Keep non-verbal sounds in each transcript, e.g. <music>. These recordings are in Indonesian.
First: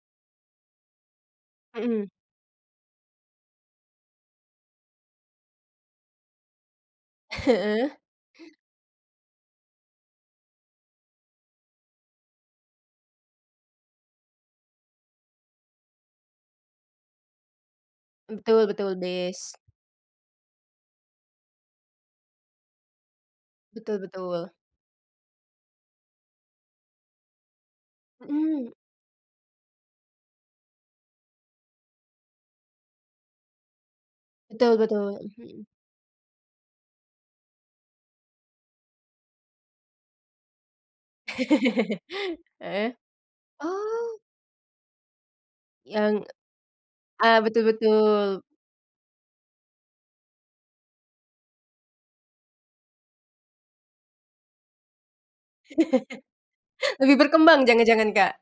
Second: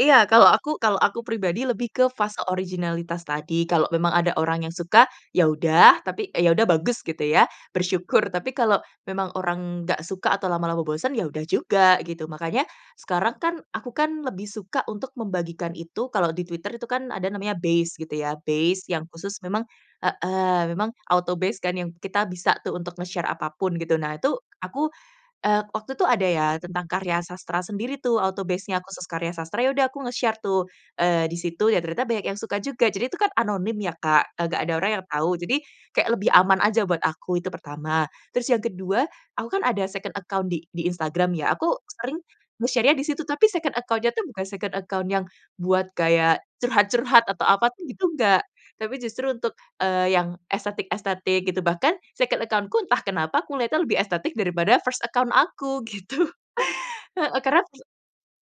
Iya, kalau aku kalau aku pribadi lebih Mhm. ke fase originalitas tadi, kalau memang ada orang yang suka, ya udah, tapi ya udah bagus gitu ya, Heeh. bersyukur. Tapi kalau memang orang nggak suka atau lama-lama bosen, ya udah juga, gitu. Makanya, sekarang kan, aku kan lebih suka untuk membagikan itu, kalau di Twitter itu kan ada namanya base gitu ya Betul base betul yang khusus base. memang heeh, memang autobase kan yang kita bisa tuh untuk nge-share apa pun, gitu. Betul Nah itu, betul. aku, eee, waktu itu ada ya, tentang karya sastra sendiri tuh, Mhm. autobase-nya, khusus karya sastra. Yaudah aku nge-share tuh. Eee, di situ ya ternyata banyak yang suka juga, jadi itu kan anonim ya Kak, e nggak ada Betul orang yang betul. tahu. Jadi, Mhm. kayak lebih aman aja buat aku, itu pertama. Terus yang kedua, aku kan ada second account di di Instagram ya. Aku sering <laughs> Heeh, nge-share-nya di situ. Tapi second account-nya oh. tuh bukan second account yang buat Yang gaya curhat-curhat ah, atau betul apa, itu gitu betul. nggak. Tapi justru untuk, eee, yang, estetik-estetik gitu. Bahkan second account-ku entah kenapa aku ngelihatnya lebih estetik daripada first account aku, gitu. <laughs> Lebih Heeh, berkembang karena jangan-jangan Kak?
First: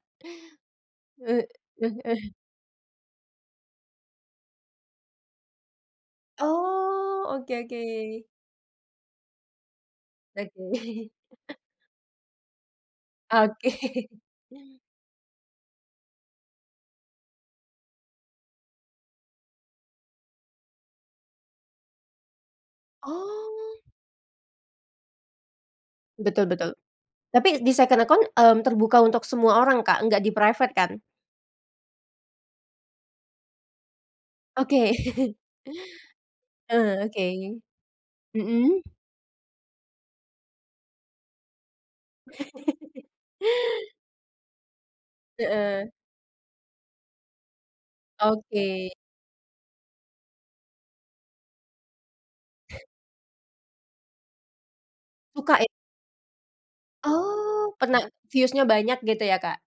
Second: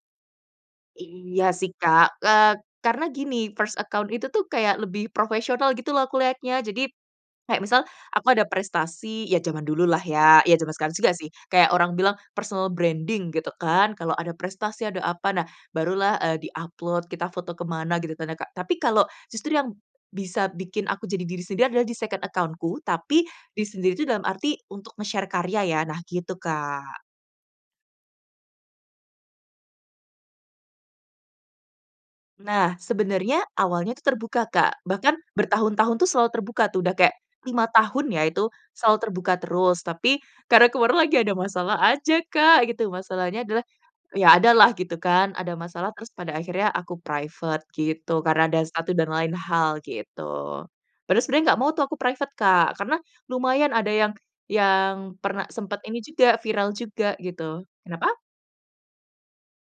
he Iya sih eh Kak, eh. eee, karena gini, first account itu tuh, kayak lebih profesional gitu lah aku liatnya. Jadi, Oh, oke kayak misal oke. aku ada prestasi ya zaman dulu lah ya. Ya zaman sekarang Oke. juga sih, kayak orang bilang personal branding gitu Oke. kan, kalau ada prestasi, ada apa, nah, barulah, eee, di-upload, kita foto ke mana, gitu kan ya ,Kak. Tapi kalau justru yang bisa bikin aku jadi diri sendiri adalah di second account-ku, tapi, diri Oh. sendiri itu dalam arti untuk nge-share karya ya, nah gitu, Betul betul. Kak. Tapi di second account, mmm, terbuka untuk semua orang Kak, nggak di-private kan? Nah, sebenarnya, awalnya itu terbuka, Kak. Oke. Bahkan bertahun-tahun tuh selalu terbuka tuh. Udah Eee, kayak oke. 5 tahun ya itu, Mhm. selalu terbuka terus. Tapi, karena kemarin lagi ada masalah aja Kak gitu. Masalahnya adalah, ya ada lah, gitu kan, ada Heeh. masalah, terus pada akhirnya aku private, gitu. Karena ada Oke. satu dan lain hal, gitu. Padahal sebenarnya nggak mau tuh aku private Kak, karena lumayan ada yang yang pernah Suka, e sempet ini juga, viral juga gitu. Oh, pernah Kenapa? views-nya banyak gitu ya, Kak?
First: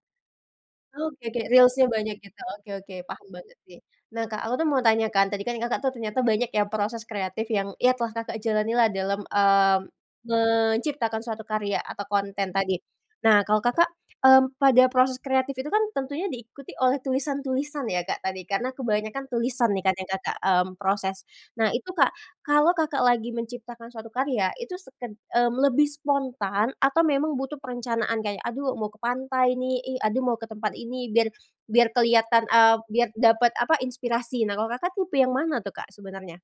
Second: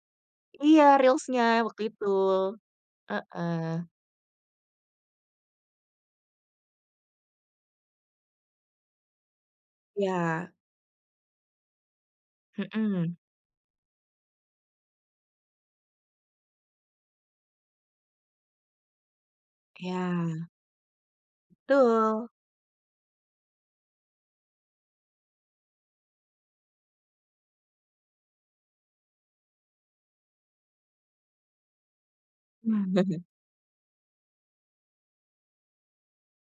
Iya Oke oke Reels-nya, waktu Reels-nya itu. banyak gitu. Oke oke, paham banget. Heeh. Nah Kak, aku mau tanya kan, tadi kan Kakak ternyata banyak yang proses kreatif yang ya telah Kakak jalani lah dalam, eee, Iya. menciptakan suatu karya, atau konten tadi. Mhm. Nah kalau Kakak, mmm, pada proses kreatif itu kan, tentunya diikuti oleh tulisan-tulisan ya Kak tadi karena kebanyakan tulisan nih kan yang Kakak, Iya. mmm, proses. Nah itu Kak, Betul. kalau Kakak lagi menciptakan suatu karya itu seked mmm, lebih spontan, atau memang butuh perencanaan kayak, "Aduh mau ke pantai ini, ih aduh mau ke tempat ini," biar biar kelihatan, eee, biar <chuckles> dapat e apa, inspirasi, kalau Kakak tipe yang mana tuh Kak sebenarnya?